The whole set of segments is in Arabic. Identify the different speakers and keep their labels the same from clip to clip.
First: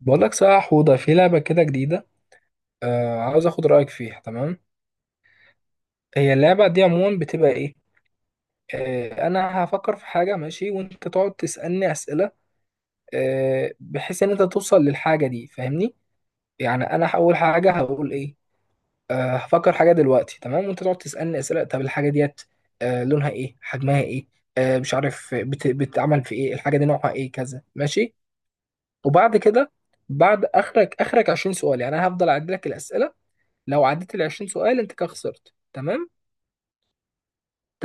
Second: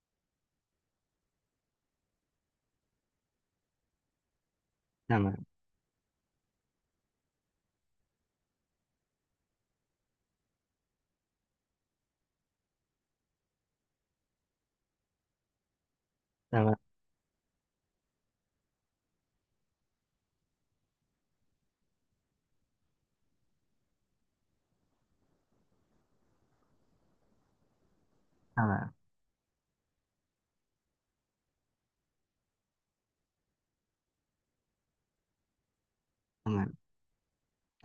Speaker 1: بقول لك صح يا حوضة، في لعبة كده جديدة. عاوز اخد رأيك فيها. تمام.
Speaker 2: تمام.
Speaker 1: هي اللعبة دي عموما بتبقى ايه؟ انا هفكر في حاجة ماشي، وانت تقعد تسألني أسئلة، بحيث ان انت توصل للحاجة دي. فاهمني؟
Speaker 2: تمام.
Speaker 1: يعني انا هقول حاجة. هقول ايه؟ هفكر حاجة دلوقتي، تمام، وانت تقعد تسألني أسئلة، طب الحاجة ديت لونها ايه، حجمها ايه، مش عارف، بتعمل في ايه، الحاجة دي نوعها ايه، كذا. ماشي.
Speaker 2: تمام.
Speaker 1: وبعد كده بعد اخرك 20 سؤال، يعني انا هفضل اعد لك الأسئلة. لو عديت ال 20 سؤال انت كده خسرت. تمام.
Speaker 2: تمام.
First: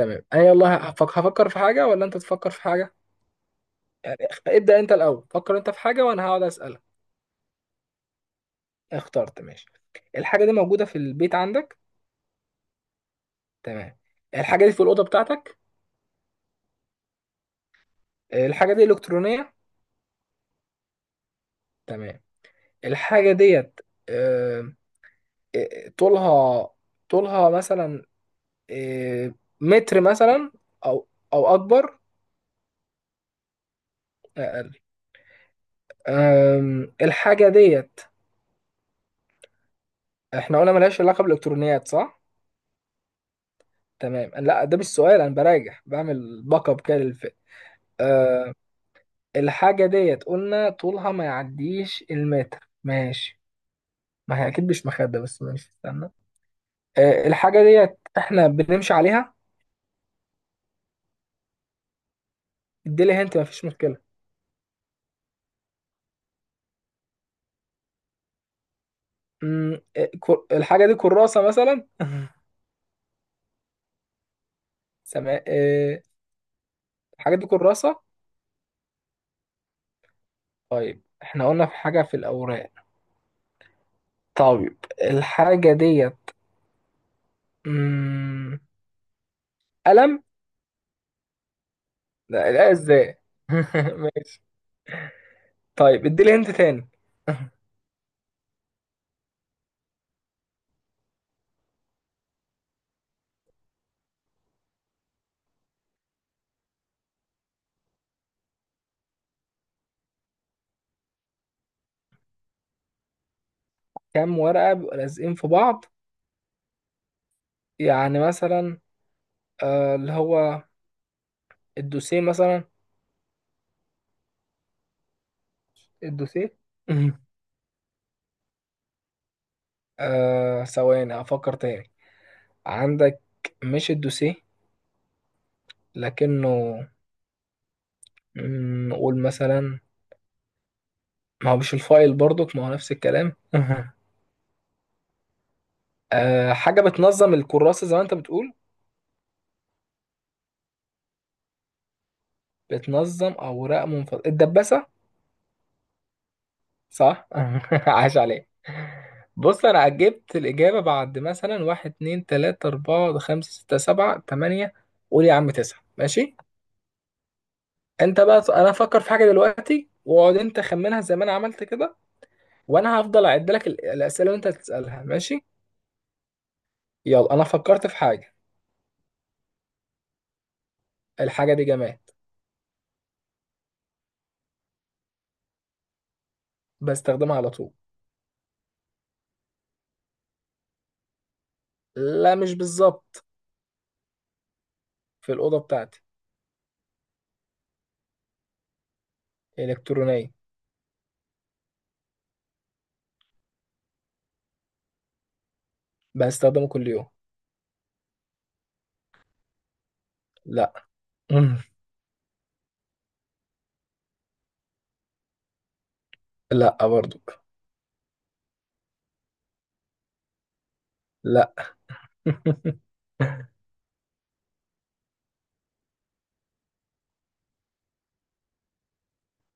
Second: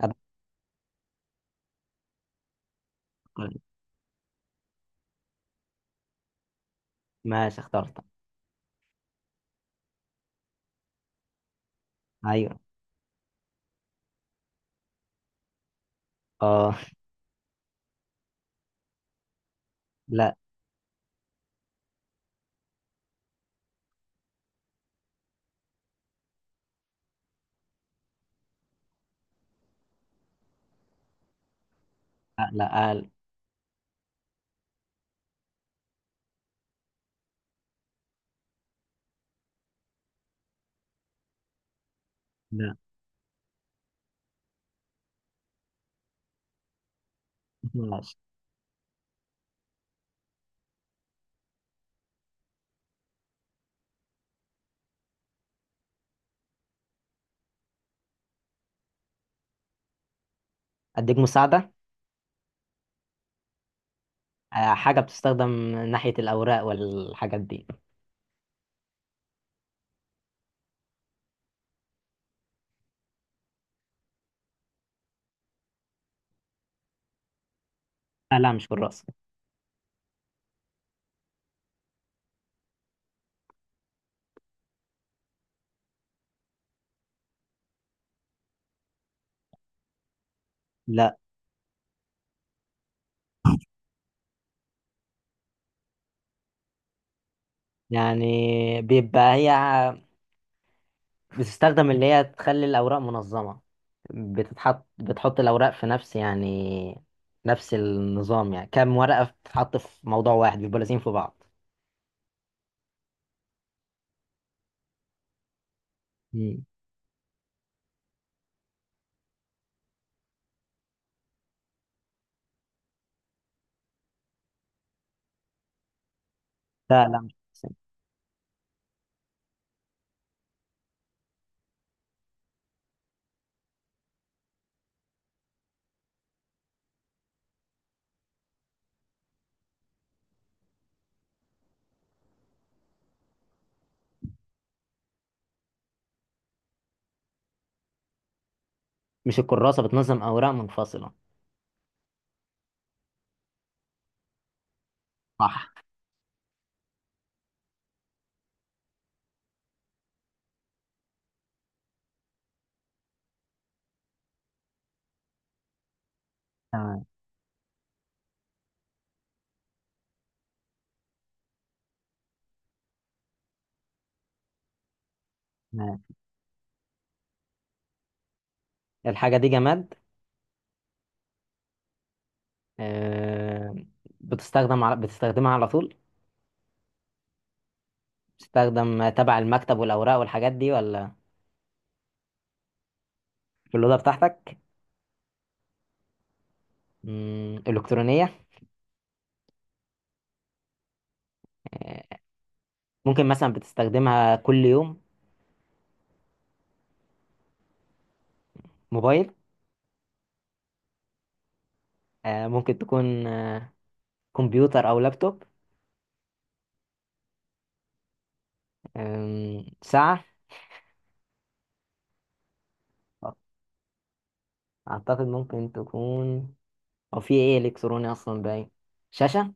Speaker 2: أبقى.
Speaker 1: انا يلا هفكر في حاجه ولا انت تفكر في حاجه؟ يعني ابدا، انت الاول فكر انت في حاجه وانا هقعد اسالك.
Speaker 2: ماشي، اخترت.
Speaker 1: اخترت؟ ماشي. الحاجه دي موجوده في البيت عندك؟
Speaker 2: أيوه.
Speaker 1: تمام. الحاجه دي في الاوضه بتاعتك؟
Speaker 2: آه.
Speaker 1: الحاجه دي الكترونيه؟
Speaker 2: لا
Speaker 1: تمام. الحاجه ديت آه، آه، طولها طولها مثلا، آه، متر مثلا، او اكبر؟
Speaker 2: لا لا، آه،
Speaker 1: اقل؟ الحاجه ديت احنا قلنا ملهاش علاقه بالالكترونيات، صح؟
Speaker 2: لا.
Speaker 1: تمام. لا، ده مش سؤال، انا براجع، بعمل باك اب كده للفيلم.
Speaker 2: ماشي.
Speaker 1: أه الحاجه ديت قلنا طولها ما يعديش المتر، ماشي. ما هي اكيد مش مخده، بس ماشي، استنى. الحاجه ديت احنا بنمشي عليها؟
Speaker 2: أديك مساعدة؟
Speaker 1: اديلي هنت، ما فيش مشكله.
Speaker 2: آه، حاجة بتستخدم ناحية الأوراق والحاجات دي.
Speaker 1: الحاجه دي كراسه مثلا؟ سماء. الحاجه دي كراسه؟
Speaker 2: آه لا، مش كراسة.
Speaker 1: طيب احنا قلنا في حاجه في الاوراق. طيب الحاجه ديت مم، قلم؟
Speaker 2: لا.
Speaker 1: لا، لا، ازاي؟ ماشي. طيب ادي لي انت تاني.
Speaker 2: يعني بيبقى هي بتستخدم اللي هي تخلي الأوراق منظمة. بتحط الأوراق في نفس، يعني نفس النظام، يعني كام ورقة بتتحط في موضوع واحد بيبقوا لازقين في بعض.
Speaker 1: كام ورقة بيبقوا لازقين في بعض؟
Speaker 2: مم.
Speaker 1: يعني مثلا اللي هو الدوسيه مثلا. الدوسيه.
Speaker 2: لا لا، مش
Speaker 1: ثواني افكر تاني. عندك، مش الدوسيه لكنه نقول مثلا. ما هو مش الفايل برضك، ما هو نفس الكلام. حاجة بتنظم الكراسة زي ما انت بتقول؟
Speaker 2: مش الكراسة بتنظم أوراق منفصلة.
Speaker 1: بتنظم اوراق منفصلة، الدباسة.
Speaker 2: صح.
Speaker 1: صح. عاش عليك. بص، انا عجبت الاجابه. بعد مثلا واحد، اتنين، تلاته، اربعه، خمسه، سته، سبعه، تمانيه، قول يا عم تسعه، ماشي.
Speaker 2: تمام.
Speaker 1: انت بقى، انا هفكر في حاجه دلوقتي، واقعد انت خمنها زي ما انا عملت كده. وانا هفضل اعد لك الاسئله اللي انت هتسالها، ماشي.
Speaker 2: تمام.
Speaker 1: يلا، انا فكرت في حاجه.
Speaker 2: الحاجة دي جماد.
Speaker 1: الحاجه دي جماد.
Speaker 2: آه، بتستخدمها على طول.
Speaker 1: بستخدمها على طول.
Speaker 2: بتستخدم تبع المكتب والأوراق والحاجات دي؟ ولا
Speaker 1: لا، مش بالظبط.
Speaker 2: في الأوضة بتاعتك؟
Speaker 1: في الاوضه بتاعتي.
Speaker 2: إلكترونية؟
Speaker 1: الكترونيه.
Speaker 2: آه، ممكن مثلا بتستخدمها كل يوم؟
Speaker 1: بستخدمه كل يوم.
Speaker 2: موبايل؟
Speaker 1: لا. مم.
Speaker 2: ممكن تكون كمبيوتر أو لابتوب؟
Speaker 1: لا، برضو.
Speaker 2: ساعة؟
Speaker 1: لا.
Speaker 2: أعتقد ممكن تكون، أو في إيه إلكتروني أصلا باين؟ شاشة؟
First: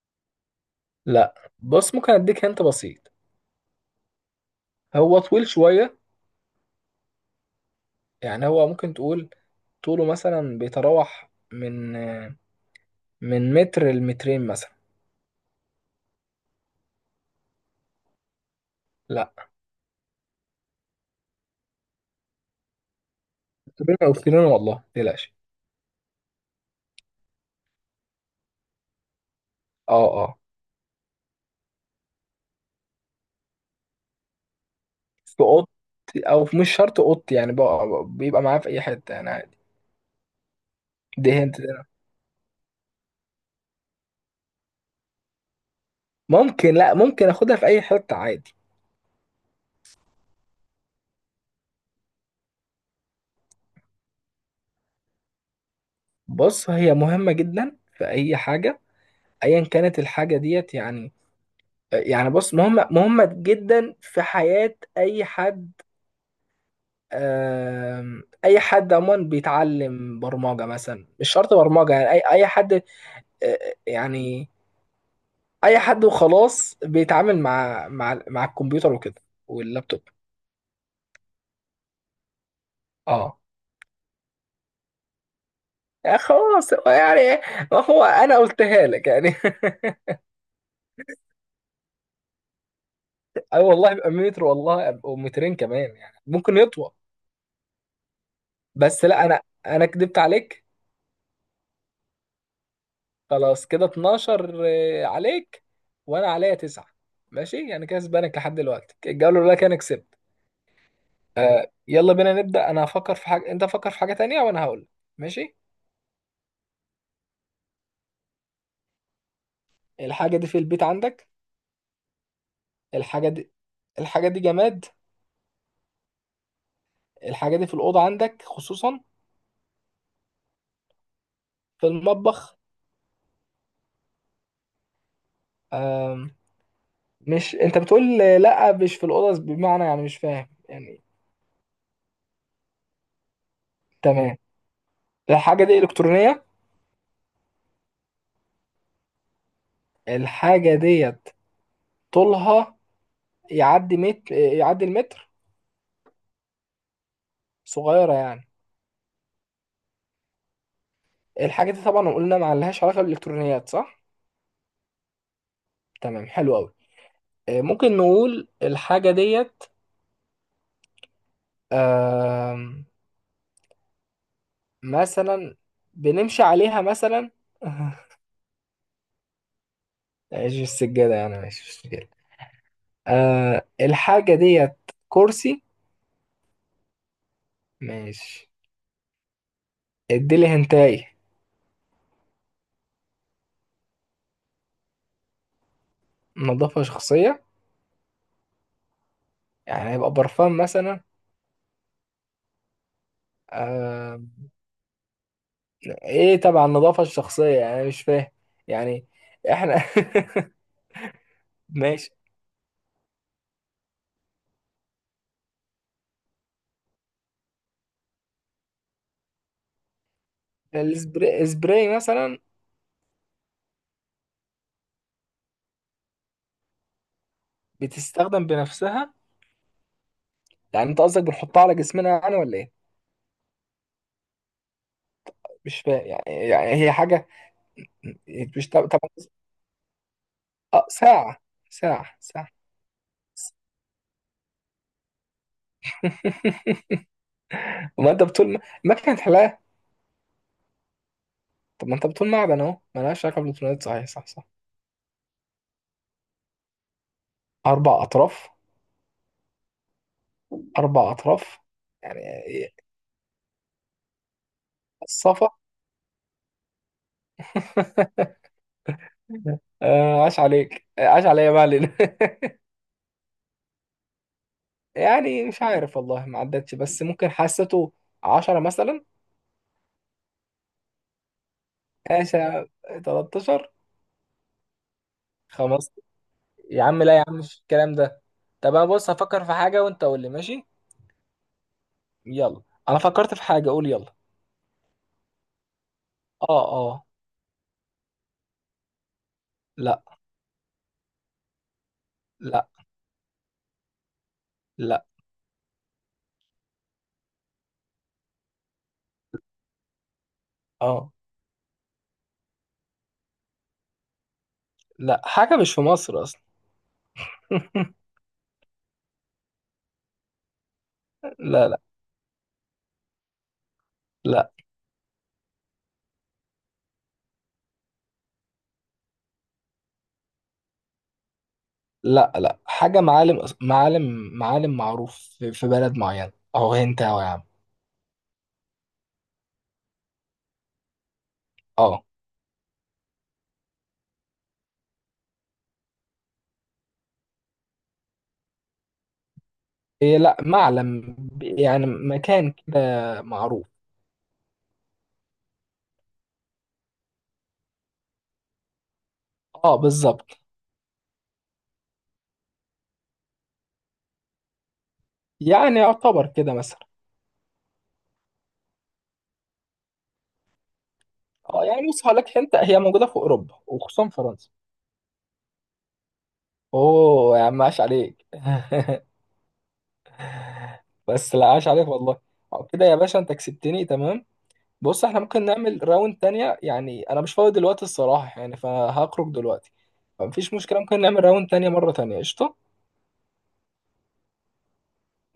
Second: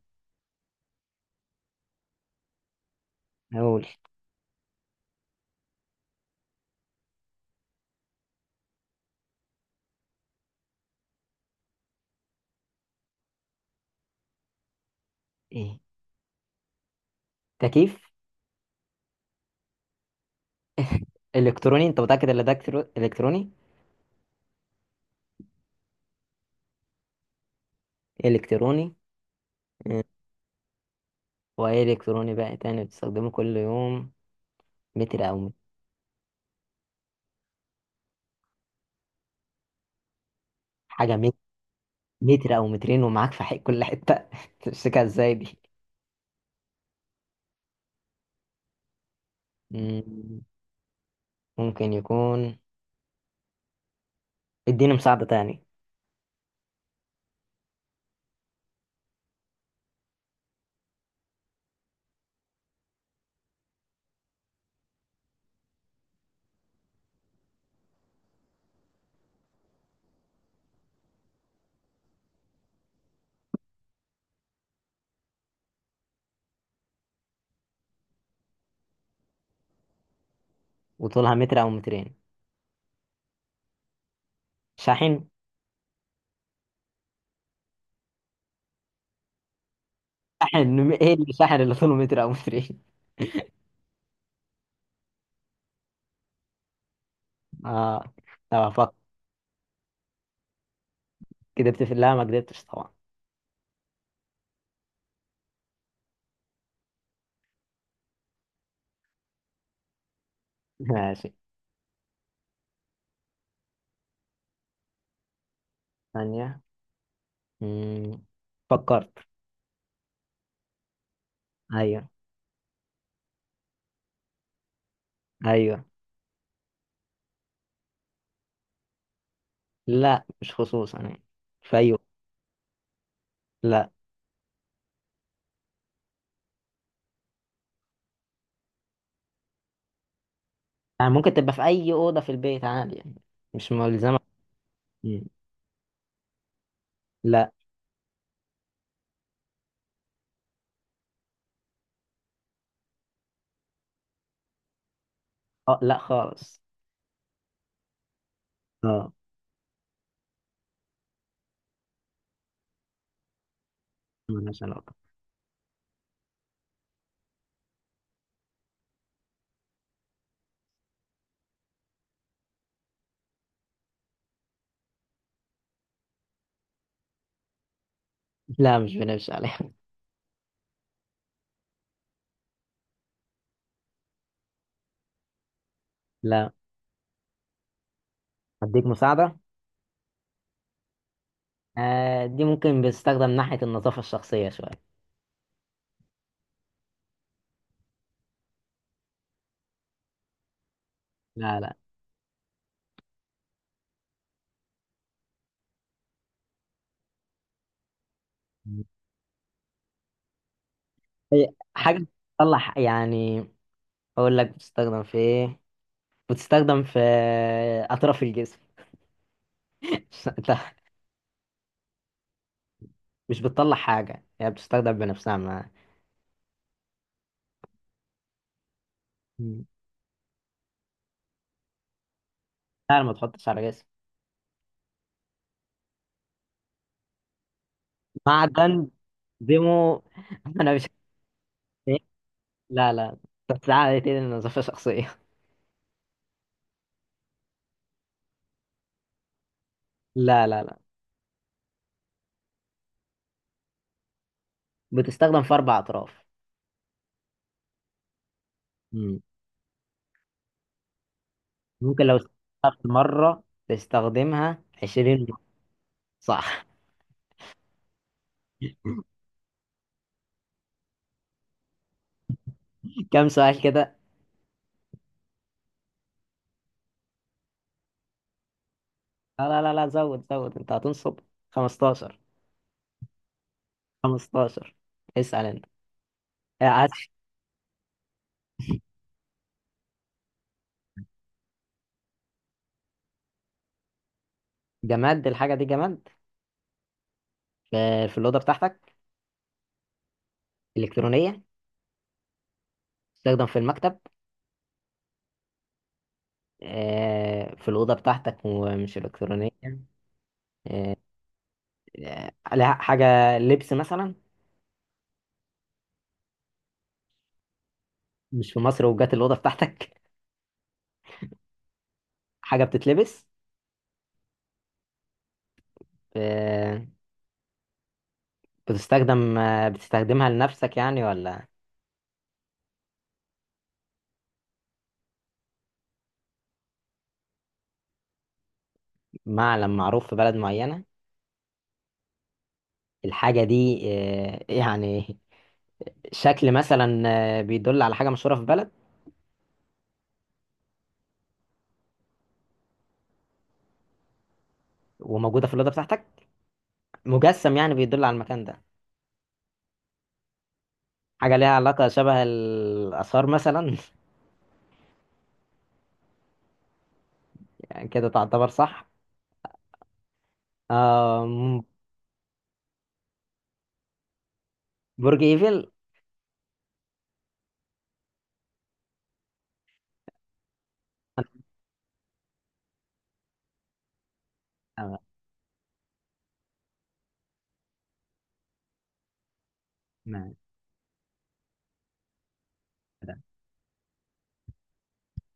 Speaker 1: لا، بص، ممكن اديك انت بسيط.
Speaker 2: أقول
Speaker 1: هو طويل شويه. يعني هو ممكن تقول طوله مثلا بيتراوح من متر لمترين مثلا.
Speaker 2: إيه؟ تكييف؟
Speaker 1: لا،
Speaker 2: إلكتروني؟ أنت متأكد إن ده إلكتروني؟
Speaker 1: مترين، او مترين والله، متقلقش.
Speaker 2: إلكتروني.
Speaker 1: اه،
Speaker 2: مم.
Speaker 1: اه،
Speaker 2: واي الكتروني بقى، تاني بتستخدمه كل يوم، متر
Speaker 1: في
Speaker 2: او مت-
Speaker 1: اوضتي، مش شرط اوضتي، يعني بيبقى معاه في اي حته يعني، عادي.
Speaker 2: حاجه
Speaker 1: دي
Speaker 2: مت-
Speaker 1: هنت ده.
Speaker 2: متر او مترين، ومعاك في حق كل حته تمسكها ازاي دي؟
Speaker 1: ممكن، لا ممكن اخدها في اي حته عادي.
Speaker 2: مم، ممكن يكون. اديني مساعده تاني.
Speaker 1: بص، هي مهمه جدا في اي حاجه، ايا كانت الحاجه ديت، يعني. بص، مهمه مهمه جدا في حياه اي حد، اي حد عموما بيتعلم برمجه مثلا، مش شرط برمجه، يعني اي حد، يعني اي حد وخلاص بيتعامل مع الكمبيوتر وكده، واللابتوب.
Speaker 2: وطولها متر او مترين؟
Speaker 1: اه
Speaker 2: شاحن؟
Speaker 1: يعني خلاص، هو يعني، ما هو انا قلتها لك يعني.
Speaker 2: شاحن ايه اللي شاحن اللي طوله متر او مترين؟
Speaker 1: اي والله، يبقى متر والله او مترين كمان، يعني ممكن يطول.
Speaker 2: اه. طب افكر.
Speaker 1: بس لا، انا كدبت عليك.
Speaker 2: كدبت؟ في لا، ما كدبتش طبعا.
Speaker 1: خلاص، كده 12 عليك، وانا عليا تسعة، ماشي، يعني كسبانك لحد دلوقتي. الجوله الاولى كان كسبت.
Speaker 2: ماشي.
Speaker 1: يلا بينا نبدأ. انا هفكر في حاجة، انت فكر في حاجة تانية، وانا هقول. ماشي.
Speaker 2: ثانيه. مم، فكرت.
Speaker 1: الحاجة دي في البيت عندك.
Speaker 2: ايوه.
Speaker 1: الحاجة دي. الحاجة دي جماد.
Speaker 2: ايوه.
Speaker 1: الحاجة دي في الأوضة عندك خصوصا؟
Speaker 2: لا، مش خصوصا يعني، في
Speaker 1: في
Speaker 2: اي وقت.
Speaker 1: المطبخ؟
Speaker 2: لا.
Speaker 1: آم... مش انت بتقول لا مش في الأوضة، بمعنى يعني مش فاهم يعني.
Speaker 2: يعني ممكن تبقى في اي اوضه في البيت عادي، يعني مش ملزمه.
Speaker 1: تمام.
Speaker 2: مم.
Speaker 1: الحاجة دي إلكترونية؟
Speaker 2: لا.
Speaker 1: الحاجة ديت طولها يعدي متر، يعدي المتر؟
Speaker 2: أه لا خالص.
Speaker 1: صغيرة يعني.
Speaker 2: اه.
Speaker 1: الحاجة دي طبعا قلنا ما لهاش علاقة بالإلكترونيات، صح؟
Speaker 2: ملهاش علاقه.
Speaker 1: تمام، حلو أوي. ممكن نقول الحاجة ديت آم، مثلا بنمشي عليها مثلا؟
Speaker 2: لا، مش بنمشي عليها
Speaker 1: ماشي، السجادة يعني، ماشي، مش مشكلة. الحاجة ديت كرسي؟
Speaker 2: لا.
Speaker 1: ماشي.
Speaker 2: اديك مساعده.
Speaker 1: اديلي هنتاي.
Speaker 2: آه، دي ممكن بتستخدم ناحيه النظافه الشخصيه شويه.
Speaker 1: نظافة شخصية؟ يعني هيبقى برفان مثلا؟
Speaker 2: لا لا.
Speaker 1: آه ايه تبع النظافة الشخصية؟ يعني أنا مش فاهم يعني، احنا.
Speaker 2: هي حاجه
Speaker 1: ماشي.
Speaker 2: بتطلع، يعني اقول لك بتستخدم في ايه، بتستخدم في اطراف الجسم انت
Speaker 1: السبراي، السبراي مثلا؟
Speaker 2: مش بتطلع حاجه، هي بتستخدم بنفسها ما.
Speaker 1: بتستخدم بنفسها؟
Speaker 2: مم.
Speaker 1: يعني انت قصدك بنحطها على جسمنا يعني ولا ايه؟
Speaker 2: لا، ما تحطش على جسم.
Speaker 1: مش فاهم يعني هي حاجة مش
Speaker 2: معدن.
Speaker 1: تبع.
Speaker 2: ديمو. انا
Speaker 1: اه،
Speaker 2: مش.
Speaker 1: ساعة، ساعة، ساعة.
Speaker 2: لا لا. بتتعامل على ايدين نظافة شخصية.
Speaker 1: ما انت بتقول ما كانت حلاقة.
Speaker 2: لا لا لا.
Speaker 1: طب ما انت بتقول معدن، اهو ملهاش علاقة بالبلوتونات، صحيح، صح، صح.
Speaker 2: بتستخدم في أربع أطراف.
Speaker 1: أربع أطراف.
Speaker 2: مم.
Speaker 1: أربع أطراف.
Speaker 2: ممكن لو
Speaker 1: يعني إيه،
Speaker 2: استخدمت مرة تستخدمها 20 مرة.
Speaker 1: الصفا.
Speaker 2: صح.
Speaker 1: عاش عليك، عاش عليا بقى ليلى.
Speaker 2: كم سؤال كده؟
Speaker 1: يعني مش عارف والله، ما عدتش، بس ممكن حسيته 10 مثلا.
Speaker 2: لا لا لا لا، زود زود، أنت هتنصب. 15.
Speaker 1: ماشي. 13.
Speaker 2: 15. اسأل أنت.
Speaker 1: خمس. يا
Speaker 2: عايز.
Speaker 1: عم لا، يا عم مش الكلام ده. طب انا بص هفكر في حاجة وانت قول لي، ماشي؟ يلا، انا فكرت في حاجة. قول يلا.
Speaker 2: جماد؟ الحاجة دي جماد.
Speaker 1: اه. اه.
Speaker 2: في الأوضة بتاعتك؟
Speaker 1: لا.
Speaker 2: إلكترونية؟
Speaker 1: لا.
Speaker 2: تستخدم في المكتب؟
Speaker 1: لا.
Speaker 2: في الأوضة بتاعتك ومش إلكترونية. آه،
Speaker 1: اه،
Speaker 2: لها حاجة لبس مثلا؟
Speaker 1: لا، حاجة مش في مصر أصلا.
Speaker 2: مش في مصر وجات الأوضة بتاعتك؟
Speaker 1: لا، لا،
Speaker 2: حاجة بتتلبس؟
Speaker 1: لا،
Speaker 2: آه، بتستخدمها لنفسك يعني، ولا؟
Speaker 1: لا، لا، حاجة معالم معروف في بلد معين، أو أنت أو يا عم.
Speaker 2: معلم معروف في بلد معينة.
Speaker 1: اه.
Speaker 2: الحاجة دي، يعني شكل مثلا، بيدل على حاجة مشهورة في بلد،
Speaker 1: إيه، لا، معلم يعني مكان كده معروف.
Speaker 2: وموجودة في الأوضة بتاعتك. مجسم يعني بيدل على المكان ده؟
Speaker 1: اه، بالظبط.
Speaker 2: حاجة ليها علاقة شبه الآثار مثلا؟
Speaker 1: يعني يعتبر كده مثلا.
Speaker 2: يعني كده تعتبر صح. آم،
Speaker 1: اه، يعني بص، هقول لك انت، هي موجودة في أوروبا وخصوصا فرنسا.
Speaker 2: برج إيفل.
Speaker 1: اوه يا عم عاش عليك. بس لا، عاش عليك والله. كده يا باشا انت كسبتني، تمام.
Speaker 2: آه،
Speaker 1: بص احنا ممكن نعمل راوند تانية، يعني انا مش فاضي دلوقتي الصراحة يعني، فهخرج دلوقتي،
Speaker 2: ما-
Speaker 1: فمفيش مشكلة، ممكن نعمل راوند تانية مرة تانية، قشطة.